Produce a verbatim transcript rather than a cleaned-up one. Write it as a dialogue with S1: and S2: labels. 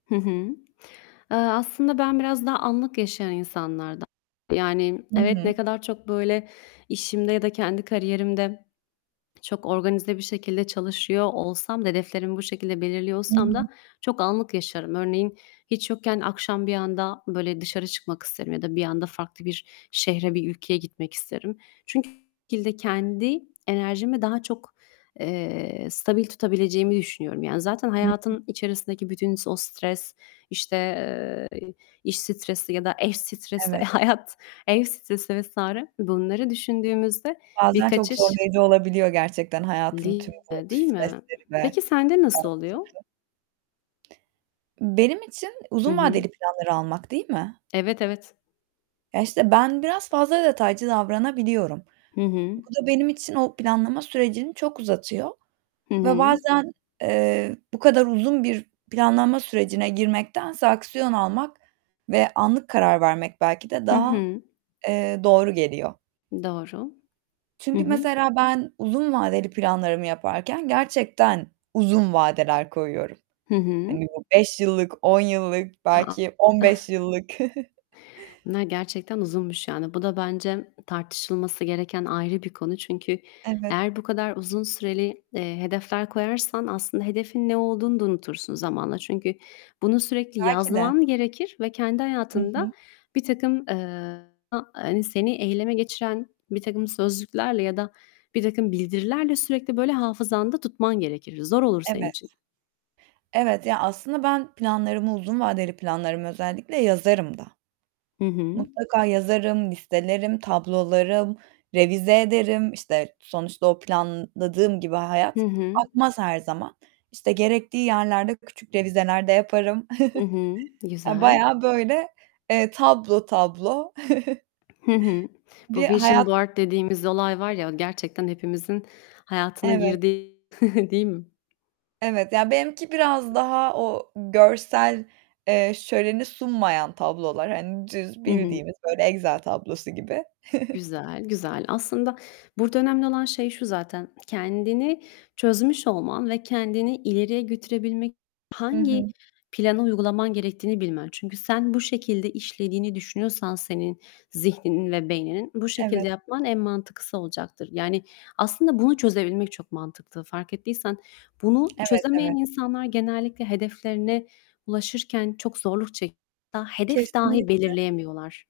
S1: Hı hı. Eee, aslında ben biraz daha anlık yaşayan insanlarda [unintelligible] Yani,
S2: Hı
S1: evet,
S2: hı.
S1: ne kadar çok böyle, işimde ya da kendi kariyerimde çok organize bir şekilde çalışıyor olsam da, hedeflerimi bu şekilde belirliyor
S2: Hı
S1: olsam
S2: hı.
S1: da, çok anlık yaşarım. Örneğin, hiç yokken, akşam bir anda böyle, dışarı çıkmak isterim ya da bir anda farklı bir şehre, bir ülkeye gitmek isterim. [unintelligible] Kendi enerjimi daha çok, eee, stabil tutabileceğimi düşünüyorum. Yani, zaten,
S2: Hı hı.
S1: hayatın içerisindeki bütün s o stres, işte, eee, iş stresi ya da eş stresi,
S2: Evet.
S1: hayat, ev stresi vs. bunları düşündüğümüzde; bir
S2: Bazen çok
S1: kaçış
S2: zorlayıcı olabiliyor gerçekten, hayatın
S1: Değil
S2: tüm bu
S1: mi, değil mi?
S2: stresleri ve
S1: Peki sende nasıl
S2: karmaşası.
S1: oluyor?
S2: Benim için
S1: Hı
S2: uzun
S1: hı.
S2: vadeli planları almak, değil mi?
S1: Evet, evet.
S2: Ya, işte, ben biraz fazla detaycı davranabiliyorum.
S1: Hı hı.
S2: Bu da benim için o planlama sürecini çok uzatıyor
S1: Hı
S2: ve
S1: hı.
S2: bazen, eee, bu kadar uzun bir planlama sürecine girmektense aksiyon almak, ve anlık karar vermek, belki de
S1: Hı
S2: daha,
S1: hı.
S2: eee, doğru geliyor.
S1: Doğru. Hı
S2: Çünkü,
S1: hı.
S2: mesela, ben uzun vadeli planlarımı yaparken, gerçekten uzun vadeler koyuyorum.
S1: Hı hı.
S2: Hani, bu beş yıllık, on yıllık,
S1: A, a!
S2: belki on
S1: Ih.
S2: beş yıllık.
S1: Bunlar gerçekten uzunmuş yani. Bu da bence tartışılması gereken ayrı bir konu. Çünkü
S2: Evet.
S1: eğer bu kadar uzun süreli, eee, hedefler koyarsan aslında hedefin ne olduğunu da unutursun zamanla. Çünkü bunu sürekli
S2: Belki de.
S1: yazman gerekir ve kendi
S2: Hı hı.
S1: hayatında birtakım, eee, [unintelligible] hani, seni eyleme geçiren, birtakım sözcüklerle ya da birtakım bildirilerle, sürekli böyle hafızanda tutman gerekir. Zor olur senin
S2: Evet.
S1: için.
S2: Evet. Ya, aslında ben planlarımı, uzun vadeli planlarımı özellikle, yazarım da.
S1: Hı hı.
S2: Mutlaka yazarım, listelerim, tablolarım, revize ederim. İşte, sonuçta o planladığım gibi hayat
S1: Hı hı.
S2: akmaz her zaman. İşte gerektiği yerlerde küçük revizeler de yaparım.
S1: Hı hı,
S2: Ya
S1: güzel.
S2: bayağı böyle, eee, tablo tablo
S1: Hı hı. Bu
S2: bir
S1: vision
S2: hayat
S1: board dediğimiz olay var ya, o gerçekten hepimizin hayatına
S2: Evet.
S1: girdi, değil mi?
S2: Evet, ya, benimki biraz daha o görsel, eee, şöleni sunmayan tablolar hani düz,
S1: Hı hı.
S2: bildiğimiz böyle Excel tablosu gibi.
S1: Güzel, güzel. Aslında burada önemli olan şey şu zaten. Kendini çözmüş olman ve kendini ileriye götürebilmek
S2: Hı
S1: hangi
S2: hı.
S1: planı uygulaman gerektiğini bilmen. Çünkü sen bu şekilde işlediğini düşünüyorsan senin zihninin ve beyninin, bu şekilde
S2: Evet.
S1: yapman en mantıklısı olacaktır. Yani, aslında bunu çözebilmek çok mantıklı, fark ettiysen. Bunu
S2: Evet,
S1: çözemeyen
S2: evet.
S1: insanlar genellikle hedeflerine ulaşırken çok zorluk [unintelligible] hedef dahi
S2: Kesinlikle.
S1: belirleyemiyorlar.